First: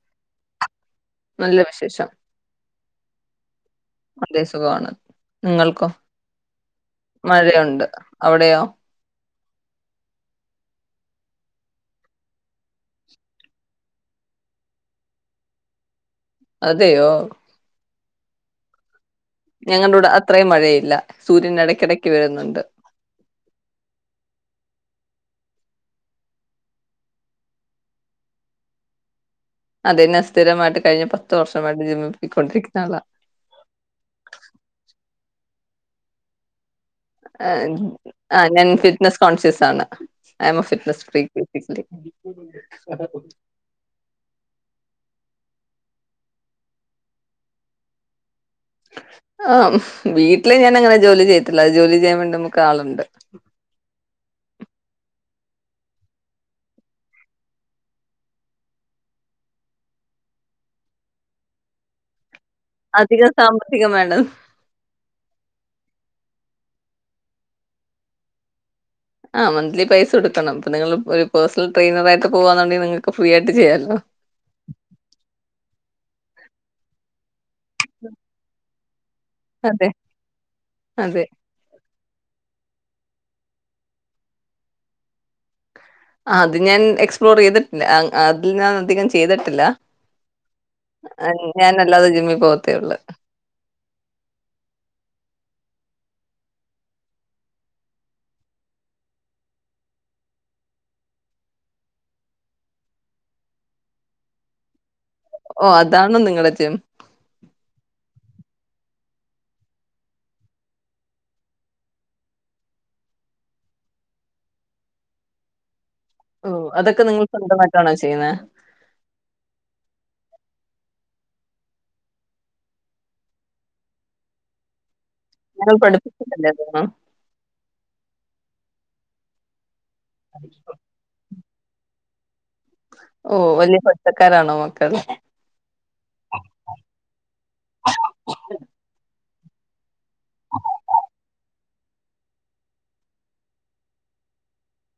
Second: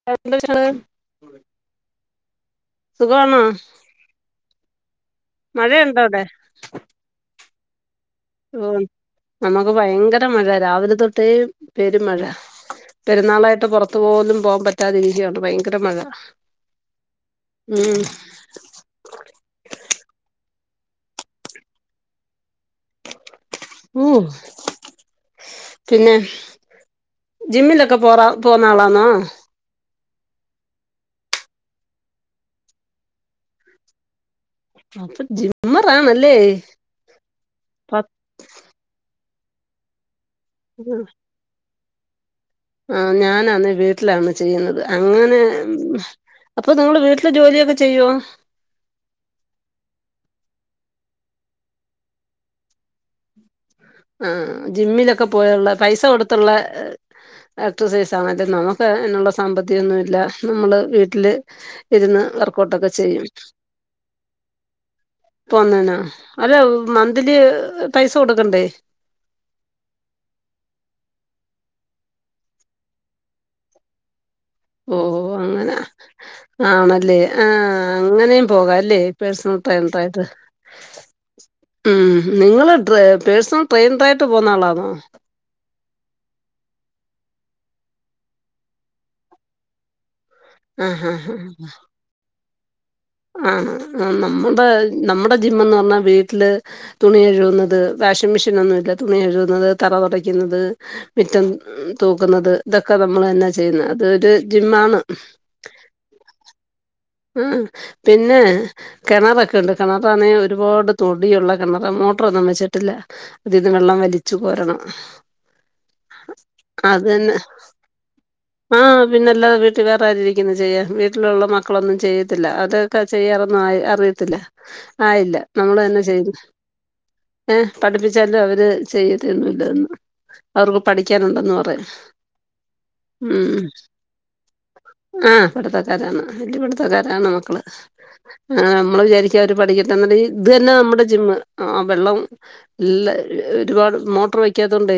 [unintelligible] നല്ല വിശേഷം സുഖമാണോ അതേ സുഖമാണ്. ഞങ്ങൾക്കും മഴയുണ്ടോ അവിടെ മഴയുണ്ട് അവിടെയോ ഓഹ് നമുക്ക് ഭയങ്കര മഴ രാവിലെ തൊട്ടേ പെരും മഴ. പെരുന്നാളായിട്ട് പുറത്തു പോകലും പോകാൻ പറ്റാതിരിക്കയാണ് ഭയങ്കര മഴ അതെയോ ഉം ഞങ്ങളുടെ ഇവിടെ അത്രയും മഴയില്ല സൂര്യൻ ഇടയ്ക്കിടക്ക് വരുന്നുണ്ട് ഉം ഓഹ് പിന്നെ ജിമ്മിലൊക്കെ പോറ പോവുന്ന ആളാണോ? അതെന്നെ അഹ് സ്ഥിരായിട്ട് കഴിഞ്ഞ പത്ത് വർഷയിട്ട് ജിമ്മിൽ പോയിക്കൊണ്ടിരിക്കുന്ന ആളാ. അപ്പൊ ജിമ്മർ ആണല്ലേ? ആഹ് ഞാൻ ഫിറ്റ്നസ് കോൺഷ്യസ് ആണ് ഐം ഫറ്റ്നസ് ഫ്രീ [inaudible] ആഹ് ഞാനെന്ന വെ വീട്ടിലാണ് ചെയ്യുന്നത് അങ്ങനെ അപ്പൊ നിങ്ങൾ വീട്ടില് ജോലിയൊക്കെ ചെയ്യോ? ആഹ് വീട്ടില് ഞാൻ അങ്ങനെ ജോലി ചെയ്തിട്ടില്ല അത് ജോലി ചെയ്യാൻ വേണ്ടി നമുക്ക് ആളുണ്ട് ആഹ് ജിമ്മിലൊക്കെ പോയുള്ള പൈസ കൊടുത്തുള്ള എക്സസൈസ് ആണെ നമുക്ക് എന്നുള്ള സാമ്പത്തികൊന്നുല്ല നമ്മള് വീട്ടില് ഇരുന്ന് വർക്കൗട്ടൊക്കെ ചെയ്യും അധികം സാമ്പത്തികം വേണ്ട പോന്ന്ണൊ അല്ല മന്ത്ലി പൈസ കൊടുക്കണ്ടേ ആഹ് മന്ത്ലി പൈസടുക്കണം ഇപ്പ നിങ്ങൾ ഒരു പേഴ്സണൽ ട്രെയിനറയിട്ട് പോവാന്നുണ്ടങ്കിൽ നിങ്ങൾക്ക് ഫ്രീ ആയി ചെയ്യല്ലോ ഓഹ് അങ്ങനെ ആണല്ലേ ആഹ് അങ്ങനെയും പോകല്ലേ പേഴ്സണൽ അതെ ട്രൈനെർ ആയിട്ട് അതെ ഉം നിങ്ങള് ഡ്രെ പേഴ്സണൽ ട്രെയിനർ ആയിട്ട് പോകന്ന ആളാണോ ആഹ് അത് ഞാൻ എക്സ്പ്ലോർ ചെയ്തിട്ടില്ല അതിൽ ഞാൻ അധികം ചെയ്തിട്ടില്ല ആഹ് ആഹ് ഞാാനല്ലാതെ ജിമ്മിൽ പോവത്തേ ഒള്ളു ആഹ് ആഹ് നമ്മുടെ നമ്മടെ ജിമ്മന്ന് പറഞ്ഞാ വീട്ടില് തുണി കഴുകുന്നത് വാഷിംഗ് മെഷീനൊന്നുല്ല തുണി കഴുകുന്നത് തറ തൊടയ്ക്കുന്നത് മിറ്റം തൂക്കുന്നത് ഇതൊക്കെ നമ്മൾ തന്നെ ചെയ്യുന്നത് അത് ഒരു ജിം ആണ് ഓഹ് അതാണ് നിങ്ങള് ജിം ഉം പിന്നെ കെണറൊക്കെ ഉണ്ട് കെണറാണെ ഒരുപാട് തൊടിയുള്ള കെണറാ മോട്ടറൊന്നും വെച്ചിട്ടില്ല അതീന്ന് വെള്ളം വലിച്ചു കോരണം ഓഹ് അതൊക്കെ അത് നിങ്ങൾ തന്നെ സ്വന്തമായിട്ടാണോ ചെയ്യുന്നത് ആഹ് പിന്നെല്ലാ വീട്ടിൽ വേറെ ആാര ഇരിക്കുന്നു ചെയ്യാൻ വീട്ടിലുള്ള മ മക്കളൊന്നും ചെയ്യത്തില്ല അതൊക്കെ ചെയ്യാറൊന്നും ആയി അറിയത്തില്ല ആയില്ല നിങ്ങൾ നമ്മളെന്നെ ചെയ്യുന്നു പഠിപ്പിച്ചിട്ടല്ലേ അതൊന്നും? ഏഹ് പഠിപ്പിച്ചാലു അവര് ചെയ്യതൊന്നുല്ലാന്ന് അവർക്ക് പഠിക്കാനുണ്ടെന്ന് പറയും. ഓഹ് ഉം വല്ല്യ പഠിത്തക്കാരാണോ മക്കള് ആഹ് പഠിത്തക്കാരാണ് വെല്ല്യ പഠിത്തക്കാരാണ് മക്കള് നമ്മള് വിചാരിക്കു പഠിക്ക എന്നിട്ട് ഇത് തന്നെ നമ്മുടെ ജിമ്മ്. ആഹ് വെള്ളം എല്ലാ ഒരുപാട് മോട്ടറ് വയ്ക്ക്യാത്തോണ്ടേ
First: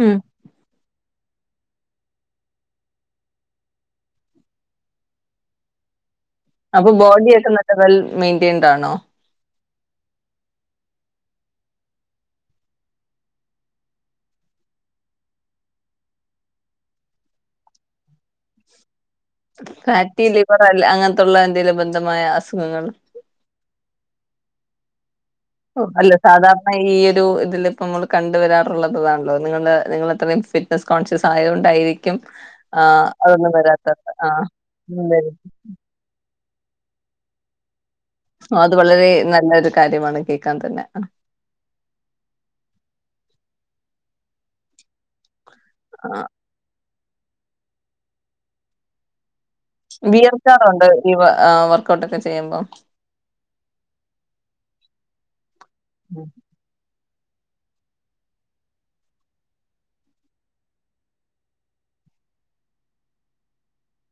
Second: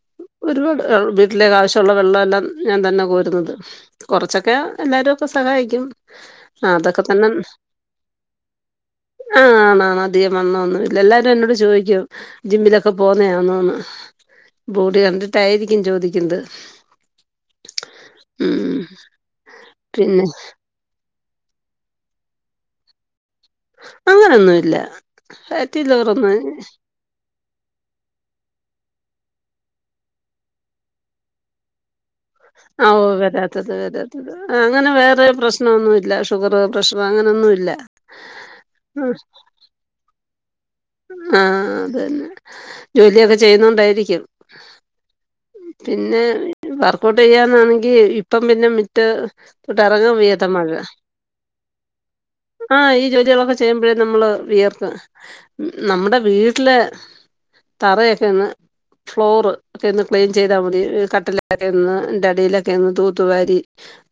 ഉം. ഒരുപാട് വീട്ടിലേക്ക് ആവശ്യൊള്ള വെള്ളവെല്ലാം ഞാൻ തന്നെ കോര്ന്നത് കൊറച്ചൊക്കെ എല്ലാരും പ്പ സഹായിക്കും. ആഹ് അപ്പൊ അതൊക്കെ തന്നെ ബോഡിയൊക്കെ നല്ല വെൽ മെയ്ന്റെയ്ൻ ടാണോ ആഹ് ആണാണ് അധികം വണ്ണംവൊന്നും ഇല്ല എല്ലാരും എന്നോട് ചോയിക്ക്യും ജിമ്മിലൊക്കെ പോക്ന്നെയാന്നോന്ന്. ബോഡി കണ്ടിട്ടായിരിക്കും ചോദിക്ക്ന്നത് ഉം. ഫാറ്റി പിന്നെ ലിവറല്ലേ അങ്ങൻതൊള്ള എന്തേലും ബന്ധമായ അസുഖങ്ങള് അങ്ങനൊന്നുല്ല. അല്ല സാധ ഇപ്പ ഈയൊരു ഇതില് പ്പം അമ്മള് കണ്ട് വരാറുള്ളത്ത്താണല്ലോ നിങ്ങള് നിങ്ങളത്രേം ഫിറ്റ്നസ് കോൺഷ്യസ് ആയോണ്ടായിരി ഓ വരാത്തത് വരാത്തത് അങ്ങനെ ആഹ്. വേറെ പ്രശ്നൊന്നുല്ല. ഷുഗറ് പ്രഷറ് അങ്ങനൊന്നുല്ല. ആഹ് അത് വളരെ നല്ല ഒരു കാര്യമാണ് കേക്കാൻ തന്നെ ആഹ് അതെന്നെ ജോലിയൊക്കെ ചെയ്യുന്നോണ്ടായിര്ക്കും. പിന്നെ ആഹ്. വർക്കൗട്ടെയ്യാനാണെങ്കി ഇപ്പൊ പിന്നെ മിറ്റം ട്ടെറങ്ങാൻ വയ്യാത്ത മഴ വിയർക്കാറുണ്ടോ ഈ വ ആഹ് വർക്കൗട്ടൊക്കെ ചെയുമ്പോ ആഹ് ഈ ജോല്യേളൊക്കെ ചെയ്യുമ്പഴേ നമ്മള് വിയർത്ത് നമ്മടെ വീ ട്ട്ലെ തറയൊക്കൊയൊന്ന് ഫ്ലോറ് ഒക്ക്യൊന്ന് ക്ലീൻ ചെയ്താ മതി കട്ടി [unintelligible] ന്റടീലൊക്കൊന്ന് തൂത്തുവാരി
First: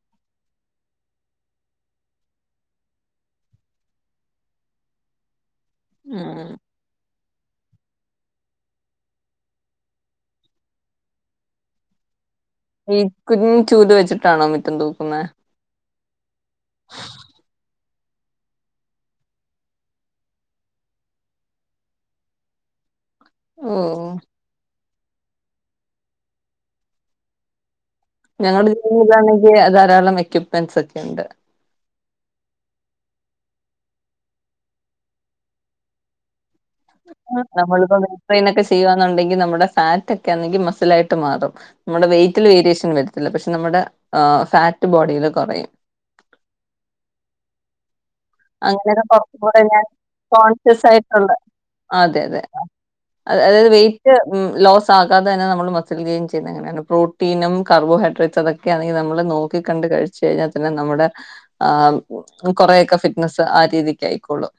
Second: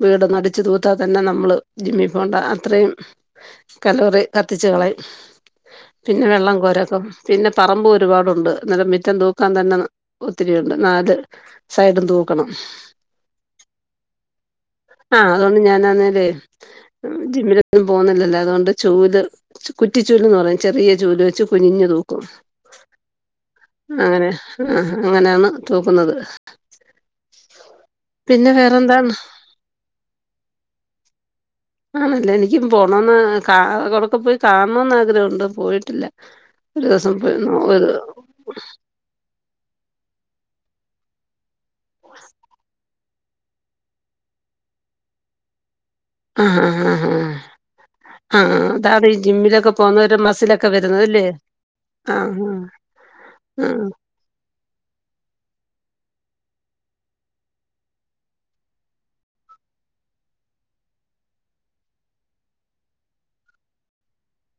വീടൊന്നടിച്ച് തൂത്താ തന്നെ നമ്മള് ജിമ്മി പോണ്ട അത്രയും കലോറി കത്തിച്ച് കളയും. പിന്നെ ഉം. വെള്ളം കോരാക്കോ പിന്നെ പറമ്പു ഒരുപാടുണ്ട് ന്ന രം മിറ്റം തൂക്കാൻ തന്നെ ഒത്തിരിയൊണ്ട്. നാത് സൈഡും തൂക്കണം. ഈ കുഞ്ഞ് ചൂല് വെച്ച്ട്ടാണോ മിറ്റം തൂക്കുന്നേ? തോന്ന് ഞാനാന്നേല്ലേ ജിമ്മില് ന്നും പോന്ന്ല്ലല്ലോ അത് കൊണ്ട് ചൂല് കുറ്റിച്ചൂല്ന്ന് പറയും ചെറിയ ചൂല് വെച്ച് കുനിഞ്ഞ് തൂക്കും. ഓഹ്. അങ്ങനെ ആഹ് അങ്ങനാന്ന് തൂക്ക്ന്നത്. ഞങ്ങള് [unintelligible] ണെങ്കി അഅ് ധാരാളം എക്യുപ്മെന്റ്സൊക്കെണ്ട്. ആണല്ലേ എനിക്കും പോണോന്ന് കാ അവ്ടൊക്കെ പോയി കാണ്ണോന്ന് ആഗ്രഹൊണ്ട് പോയിട്ടില്ല. ഒരു ദിവസം പോയി നോ ഒരു നമ്മളിപ്പോ [unintelligible] ഒക്കെ ചെയ്യുവാന്നുണ്ടെങ്കി നമ്മ്ടെ ഫാറ്റൊക്കെ ആന്നെങ്കി മസിലായിട്ട് മാറും. നമ്മ്ടെ വെയിറ്റില് വേരിയേഷൻ വരത്തില്ല. പക്ഷെ നമ്മടെ ആഹ് ഫാറ്റ് ബോഡീല് കൊറയും. ആഹ് ആഹാ ആഹാ. ആഹ് അങ്ങനെയൊക്കെ അതാതീ കുറച്ചും കൂടെ ജിമ്മിലൊക്കെ ഞാൻ പോന്നവര് മസ്സിലൊക്കെ കോൺഷ്യസ് വരുന്നത്‌ല്ലേ. ആയിട്ടുള്ള അതെ അതെ അത് അതാത് ആഹ് വെയിറ്റ് ഉം ലോസാകാതെ തന്നെ നമ്മള് മസ്സിൽ ഗെയിം ചെയ്യ്ന്നേ. അങ്ങനെ പ്രോട്ടീനും കാർബോഹൈഡ്രേറ്റ്സ് അതൊക്കെയാണെങ്കി നമ്മള് നോക്കി കണ്ട് കഴിച്ച് കഴിഞ്ഞാത്തന്നെ നമ്മടെ ആഹ് കൊറെയൊക്കെ ഫിറ്റ്നസ്സ് ആ രീതിക്ക് ആയിക്കോളും.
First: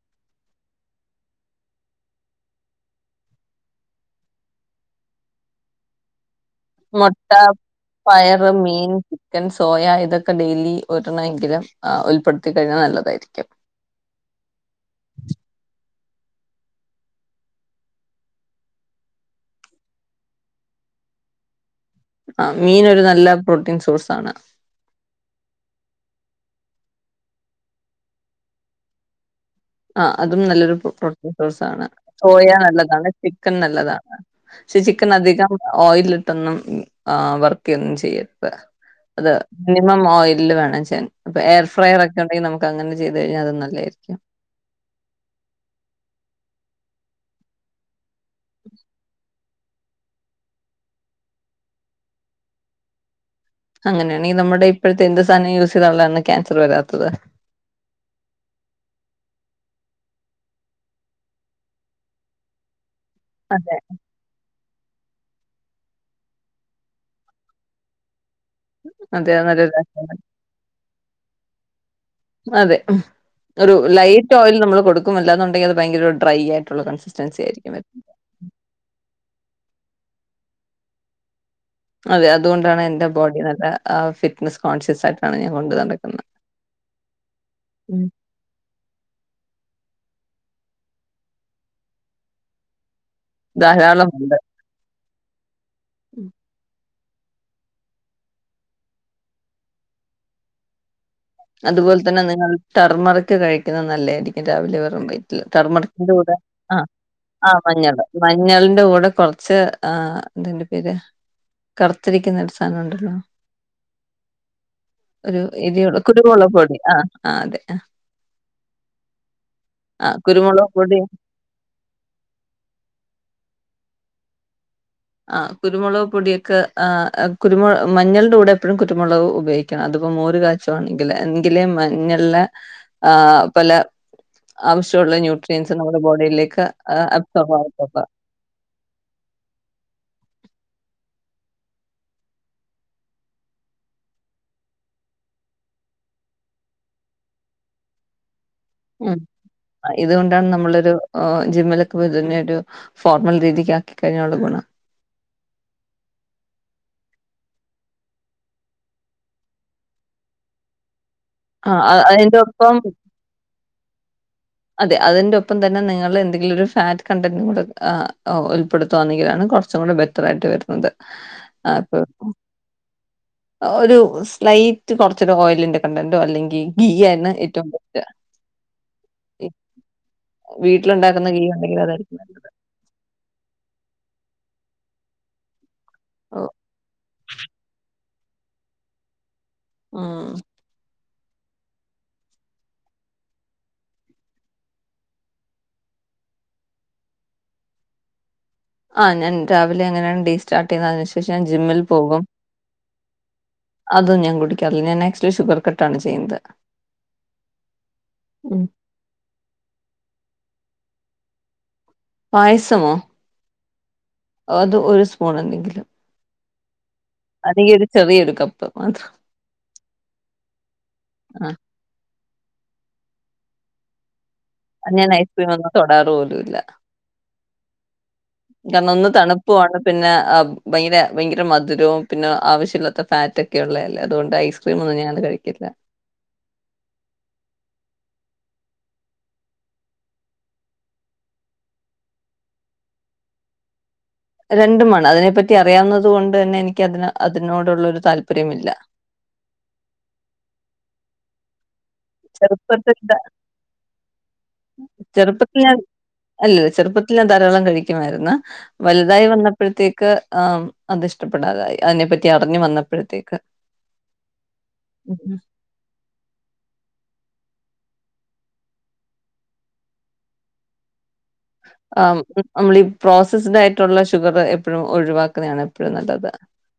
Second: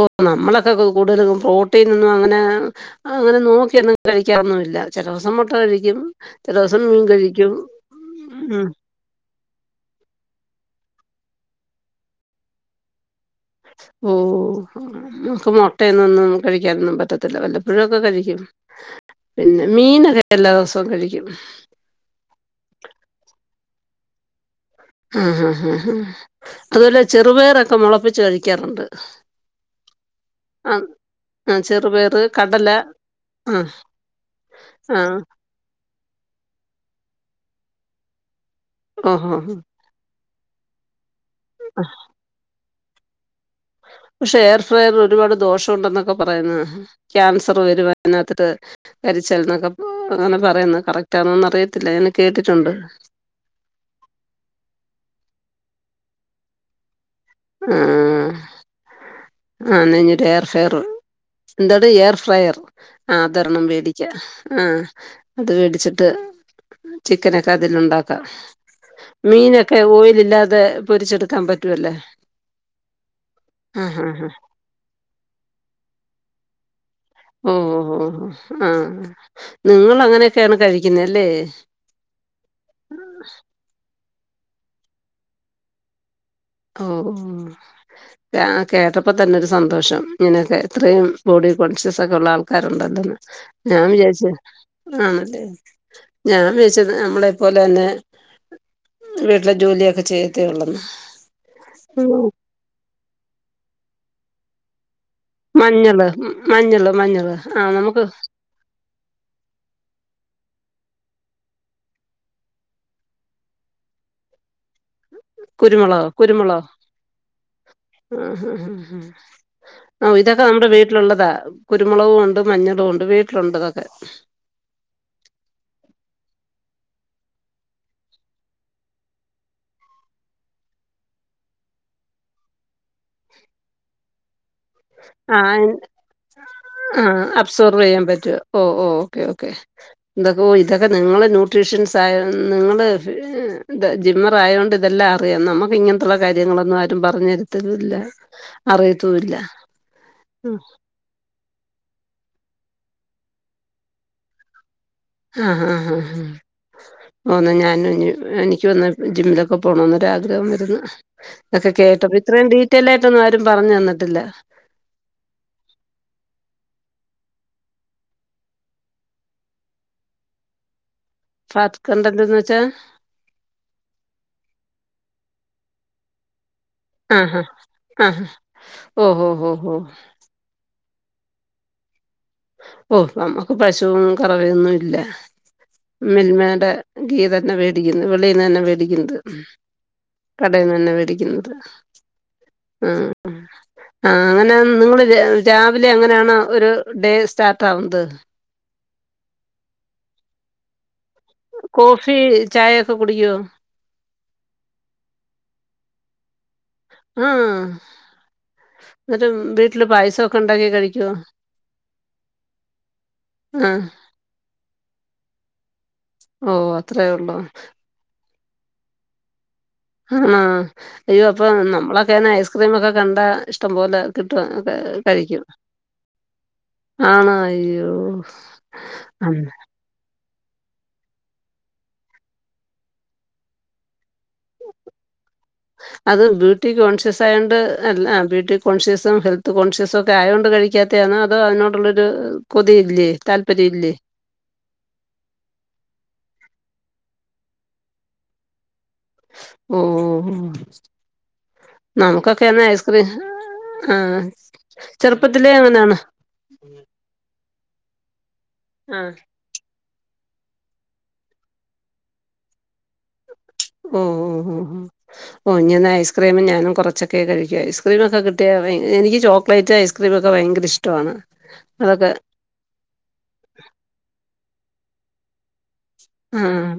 ഓഹ് നമ്മളൊക്കെ ക് കൂട്തലും പ്രോട്ടീനൊന്നും അങ്ങനെ അങ്ങനെ നോക്ക്യൊന്നും കഴിക്കാറൊന്നുവില്ല ചെലോസം മൊട്ട കഴിക്കും. ചെല ദിവസം മീൻ മൊട്ടാ, കഴിക്കും പയറ്, ഉം മീൻ ചിക്കൻ, സോയ ഇതൊക്കെ ഡെയിലി ഒരെണ്ണ എങ്കിലും അ ഉൾപ്പെട്ത്തി കഴിഞ്ഞാ നല്ലതായിര്ക്കും. ഓഹ് അ മക്ക് മൊട്ടയെന്നൊന്നും കഴിക്കാനൊന്നും പറ്റത്തില്ല വല്ലപ്പൊഴു ഒക്കെ കഴിക്കും. പിന്നെ മീനൊക്കെ എല്ലാ ദെവസോം കഴിക്ക്യും. ആഹ് മീനൊരു നല്ല പ്രോട്ടീൻ സോഴ്സാണ്. ആ ഹാ ഹ ഹ അതുപോലെ ചെറുപയറൊക്കെ മൊളപ്പിച്ച് കഴിക്കാറുണ്ട്. ആഹ് അതും നല്ലൊരു ആ പ്രൊ പ്രൊട്ടിൻ ആ സോസാണ്. ചെറുപയറ് സോയ കടല നല്ലതാണ്. ചിക്കൻ ആ നല്ലതാണ്. ക്ഷേ ആ ചിക്കൻ അധികം ഓയിലിട്ടൊന്നും അ വറക്കയൊന്നും ചെയ്യരുത്. അത് ഓഹോ ഹോ. നി മം ഓയിലിൽ വേണം ചെയാൻ. അപ്പൊ എയർ ഫ്രയർ ഒക്കെ ഉണ്ടെങ്കി നമുക്കങ്ങനെ ചെയ്ത് കഴിഞ്ഞാ അത് നല്ലായിരിക്കും. ക്ഷെ എയർ ഫ്രയർ ഒരുപാട് ദോഷം ഉണ്ടെന്നൊക്കെ പറയുന്നു. ക്യാൻസർ വരും അതിനകത്ത് ട്ട് കരി ച്ചാൽ ന്നൊക്കെ അങ്ങനെ പറയുന്നു. കറക്ടാണോന്ന റിയത്തില്ല. അങ്ങനെ കേട്ടിട്ടുണ്ട്. അങ്ങനെയാണെ നമ്മുടെ ഇപ്പഴ്ത്തെ എന്ത് സാനം യൂസെയ്താലാണ് ക്യാൻസർ വരാത്തത്? ആഹ്. ആഹ് ന്നാ ഞ്ഞി ഒരുഎയർ ഫ്രെയർ ന്താത് എയർ ഫ്രയർ. ആഹ് അതൊരെണ്ണം അതെ വേടിക്കാ. ആഹ് അത് വേടിച്ചിട്ട് ചിക്കനൊക്കെ അതിലുണ്ടാക്കാം. അതെ അത് നല്ലൊരു മീനൊക്കെ ആശയമാണ്. ഓയിലില്ലാതെ പൊരിച്ചെടുക്കാൻ പറ്റുവല്ലെ? അതെ. ഉം ഒരു ലൈറ്റോയിൽ നമ്മള് കൊടുക്കും. അല്ലാ ന്നുണ്ടെങ്കിൽ അത് ഭയങ്കരൊരു ഡ്രൈ ആയിട്ടുള്ള കൺസിസ് ഓ ഓ ഓ ഹ് ആഹ് നിങ്ങള ങ്ങനെയൊക്കെയാണ് കഴിക്കുന്നെ അല്ലേ? അതെ അതുകൊണ്ടാണ് എന്റെ ബോഡി നല്ല അ ഫിറ്റ്നസ് കോൺഷ്യസ് ആയിട്ടാണ് ഞാൻ കൊണ്ടു നടക്കുന്നത്. ഓ ആഹ്. ഉം. തെ ആഹ് കേട്ടപ്പ തന്നൊരു സന്തോഷം ഇങ്ങനൊക്കെ. ഇത്രയും ബോഡി കോൺഷ്യസൊക്കള്ള ആൾക്കാരുണ്ടല്ലോന്ന്. ഞാം വിചാരിച്ചു ധാരാളമുണ്ട് ആഹ് അതെ ഉം. ഞാം വിചാച്ചു ന്നാ ഞമ്മളെ പോലെന്നെ വീട്ടിലെ ജോലിയൊക്കെ ചെയ്യത്തേയുള്ളന്ന്. അതുപോലെ തന്നെ നിങ്ങൾ ടെർമറിക് കഴിക്കുന്നത് നല്ലതായിരിക്കും രാവിലെ വെറും വയറ്റിൽ മഞ്ഞള് ടെർമറിക്കിന്റെ കൂടെ ആ മഞ്ഞള് മഞ്ഞള് ആ ആഹ് മഞ്ഞള് നമുക്ക് മഞ്ഞളിന്റെ കൂടെ കുറച്ച് ആ എന്താ അതിന്റെ പേര് കറുത്തിരിക്കുന്ന ഒരു സാധനം ഉണ്ടല്ലോ? ഒരു എരിയോ കുരുമുളകൊ ആ ആ ആ ആ ആഹ് ഇതൊക്കെ നമ്മുടെ കുരുമുളക് പൊടി വീട്ടിലുള്ളതാ. കുരുമുളകും ഉണ്ട് മഞ്ഞളും ഉണ്ട് വീട്ടിലുണ്ട് ഇതൊക്കെ. ആ കുരുമുളക് പൊടിയൊക്കെ ആ കുരുമുളക് മഞ്ഞളിന്റെ കൂടെ എപ്പോഴും കുരുമുളക് ഉപയോഗി ക്കണം. അതിപ്പോ മോര് കാച്ചുവാണെങ്കില് എങ്കിലേ മഞ്ഞളിലെ ആ പല ആവശ്യമുള്ള ആഹ് ന്യൂട്രിയൻസ് നമ്മുടെ ബോഡിയിലേക്ക് ആഹ് അബ്സോർവ് ആകത്തുള്ളു. ചെയ്യാൻ ഓ ഓ ഓക്കേ ഓക്കേ എന്തൊക്കെ ഇതൊക്കെ നിങ്ങള് ന്യൂട്രീഷ്യൻസ് ആയ നിങ്ങള് ജിമ്മർ ആയതോണ്ട് ഇതെല്ലാം അറിയാം. നമുക്ക് ഇങ്ങനത്തുള്ള കാര്യങ്ങളൊന്നും ആരും പറഞ്ഞു തരുത്തെന്നും ഇല്ല അറിയത്തും ഉം ഇല്ല. ഇതുകൊണ്ടാണ് നമ്മളൊരു ജിമ്മിലൊക്കെ പോയി തന്നെ ഒരു ഫോർമൽ രീതിക്ക് ആക്കി കഴിഞ്ഞാലുള്ള ഗുണം. ആഹ് ആഹ് ഹാ ഹാ ഹാ ആന്നോ ഞാനും ഇനി എനിക്കുംഒന്ന് ജിമ്മിലൊക്കെ പോണന്ന് ഒരാഗ്രഹം വരുന്നു. ഇതൊക്കെ ആഹ് അതിന്റെ കേട്ടപ്പോഇത്രയും ഒപ്പം ഡീറ്റെയിൽ ആയിട്ടൊന്നും ആരും പറഞ്ഞ് തന്നിട്ടില്ല. അതെ അതിന്റെ ഒപ്പം തന്നെ നിങ്ങൾ എന്തെങ്കിലും ഒരു ഫാറ്റ് കണ്ടന്റ് കൂടെ ഉൾപ്പെടുത്തുകയാണെങ്കിലാണ് കുറച്ചും കൂടെ ബെറ്റ റായിട്ട് വരുന്നത്. ഫാറ്റ് അപ്പൊ കണ്ടന്റ് എന്ന് വെച്ചാ ഒരു സ്ലൈറ്റ് കുറച്ചൊരു ഓയിലിന്റെ കണ്ടന്റോ അല്ലെങ്കിൽ ഗീ ആയിരുന്നു ഏറ്റവും ബെസ്റ്റ്. ഓഹോ ഓഹോ ഹോ വീട്ടിലുണ്ടാക്കുന്ന ഗീ ഉണ്ടങ്കിൽ അതായിരിക്കും നല്ലത്. ഓ നമുക്ക് പശുവും കറവയൊന്നും ഇല്ല. ഓഹ് മിൽമയുടെ ഗീ തന്നെ വേടിക്കുന്നു. വെളിയിന്ന് തന്നെ വേടിക്കുന്നത്. ആഹ് കടയിൽ നിന്ന് തന്നെ മേടിക്കുന്നത്. ആ ആ അങ്ങനെ നിങ്ങൾ രാവിലെ അങ്ങനെയാണോ ഒരു ഡേ സ്റ്റാർട്ട് ആകുന്നത്? ആ ഞാൻ രാവിലെ അങ്ങനെയാണ് ഡേ സ്റ്റാർട്ട് ചെയ്യുന്നത്. അതിനുശേഷം ഞാൻ ജിമ്മിൽ കോഫി പോകും. ചായയൊക്കെ കുടിക്കുവോ അത് ഞാൻ കുടിക്കാറില്ല. ഞാൻ ആക്ച്വലി ഷുഗർ കട്ടാണ് ചെയ്യുന്നത്. മം ഉം എന്നിട്ട് വീട്ടില് പായസമൊക്കെ ഉണ്ടാക്കി കഴിക്കുവോ? പായസമോ? ആഹ് അത് ഒരു സ്പൂൺ എന്തെങ്കിലും ഓഹ് അത്രേയൊള്ളൊ അല്ലെങ്കിൽ ഒരു ചെവിയൊരു കപ്പ് മാത്രം ആണാ അയ്യോ അപ്പൊ ആഹ് നമ്മളൊക്കെ ആണേ ഐസ്ക്രീമൊക്കെ കണ്ടാ ഇഷ്ടം പോലെ കിട്ടുവ ഞാൻ ഐസ്ക്രീം ഒന്നും തോടാറ് പോലുല്ല. ആണോ അയ്യോ പ്പ പിന്നെ ഭയങ്കര ഭയങ്കര മധുരവും പിന്നെ ആവശ്യമില്ലാത്ത ഫാറ്റൊക്കെ ഉള്ളതല്ലേ അതുകൊണ്ട് ഐസ് ക്രീമൊന്നും ഞാനങനെ കഴിക്കില്ല. അത് ബ്യൂട്ടി കോൺഷ്യസ് ആയോണ്ട് അല്ല ബ്യൂട്ടി കോൺഷ്യസും ഹെൽത്ത് കോൺഷ്യസും ഒക്കെ ആയോണ്ട് കഴിക്ക ക്കാത്തായാണോ അത് അതിനോടുള്ളൊരു കൊതി ഇല്ലേ? താല്പര്യം ഇല്ലേ? രണ്ടുമാണ്. അതിനെപ്പറ്റി അറിയാവുന്നത് കൊണ്ട് തന്നെ എനിക്ക് അതിന് അതിനോടുള്ള ഒരു താല്പര്യമില്ല. ഓഹ് നമുക്കൊക്കെന്നെ ചെറുപ്പത്തിൽ ഐസ്ക്രീം ത- ആഹ് ചെറുപ്പത്തിലെ അങ്ങനെയാണ് അല്ല ചെറുപ്പത്തില് ഞാൻ ധാരാളം കഴിക്കുമായിരുന്ന് ആ വലുതായി വന്ന പ്പഴത്തേക്ക് ആ അത് ഇഷ്ടപ്പെടാതായി അതിനെ പറ്റി അറിഞ്ഞു വന്നപ്പഴത്തേക്ക് ഉം ഉം ഉം കുഞ്ഞിന്ന് ഐസ്ക്രീമും ഞാനും കുറച്ചൊക്കെ കഴിക്കും ഐസ്ക്രീമൊക്കെിട്ടിയ എനിക്ക് ചോക്ലേറ്റ് ഐസ്ക്രീമൊക്കെവയങ്കര ഇഷ് ഷ്ടമാണ് അതൊക്കെ നമ്മളീ പ്റോസസ്ടായിടുളള ഷുഗറ് എപ്പഴും ഒഴിവാക്കുന്നതാണ് എപ്പോഴും നല്ലത്. ആഹ് ആം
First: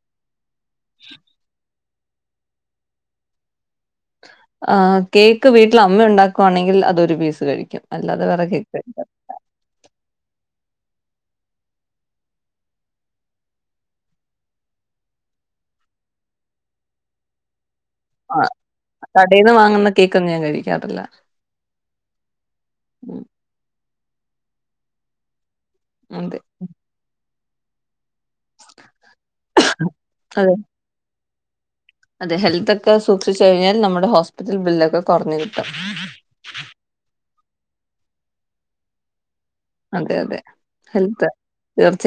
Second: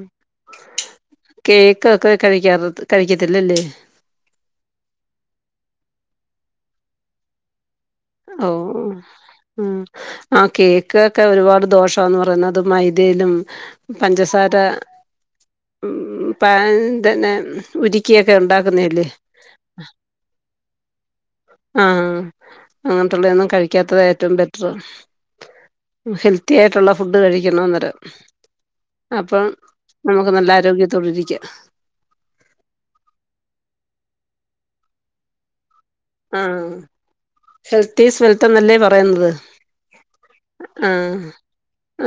കേക്കൊക്കെ കഴിക്കാറ കഴിക്കത്തില്ലല്ലേ ആഹ് കേക്ക് വീട്ടിൽ അമ്മ ഉണ്ടാക്കുവാണെങ്കിൽ അതൊരു പീസ് കഴിക്കും അല്ലാതെ വേറെ കേക്ക് ഓഹ് കഴിക്കാ ഉം ആ കേക്ക് ഒക്കെ ഒരുപാട് ദോഷാന്ന് പറയുന്നത് അത്‌ മൈദയിലും പഞ്ചസാര ഉം പാൻ തന്നെ ഉരി ക്കിയൊക്കെ ആഹ് ഉണ്ടാക്കുന്നല്ലേ കടേന്ന് വാങ്ങുന്ന കേക്കൊന്നും ഞാൻ കഴിക്കാറില്ല ആഹ് ഉം അങ്ങനത്തുള്ളതന്നും കഴിക്കാത്തതാ ഏറ്റവും ബെറ്ററ് അതെ ഹെൽത്തി ആയിട്ടുള്ള ഫുഡ് കഴിക്കണം അന്നരം അപ്പം നമുക്ക് നല്ല അതെ ആരോഗ്യത്തോടിരിക്ക അതെ ഹെൽത്ത് ഒക്കെ സൂക്ഷിച്ച് കഴിഞ്ഞാൽ നമ്മുടെ ഹോസ്പിറ്റൽ ബില്ലൊക്കെ കൊറഞ്ഞു കിട്ടും ആഹ് ഹെൽത്തീസ് വെൽത്ത്നല്ലേ പറയുന്നത് അതെ അതെ ആഹ് ഹെൽത്ത്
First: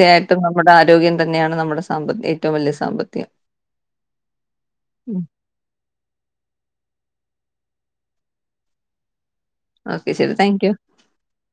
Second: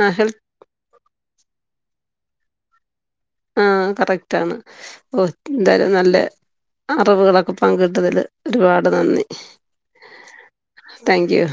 ആ ഹെൽ നമ്മുടെ ആരോഗ്യം തന്നെയാണ് നമ്മുടെ സാമ്പ ഏറ്റവും വലിയ സാമ്പത്തികം ആഹ് കറക്റ്റാണ് ഉം ഓ എന്തായാലും നല്ല അറിവുകളൊക്കെ പങ്കിട്ടതില് ഒരുപാട് നന്ദി ഓക്കെ ശരി താങ്ക്യു താങ്ക്യൂ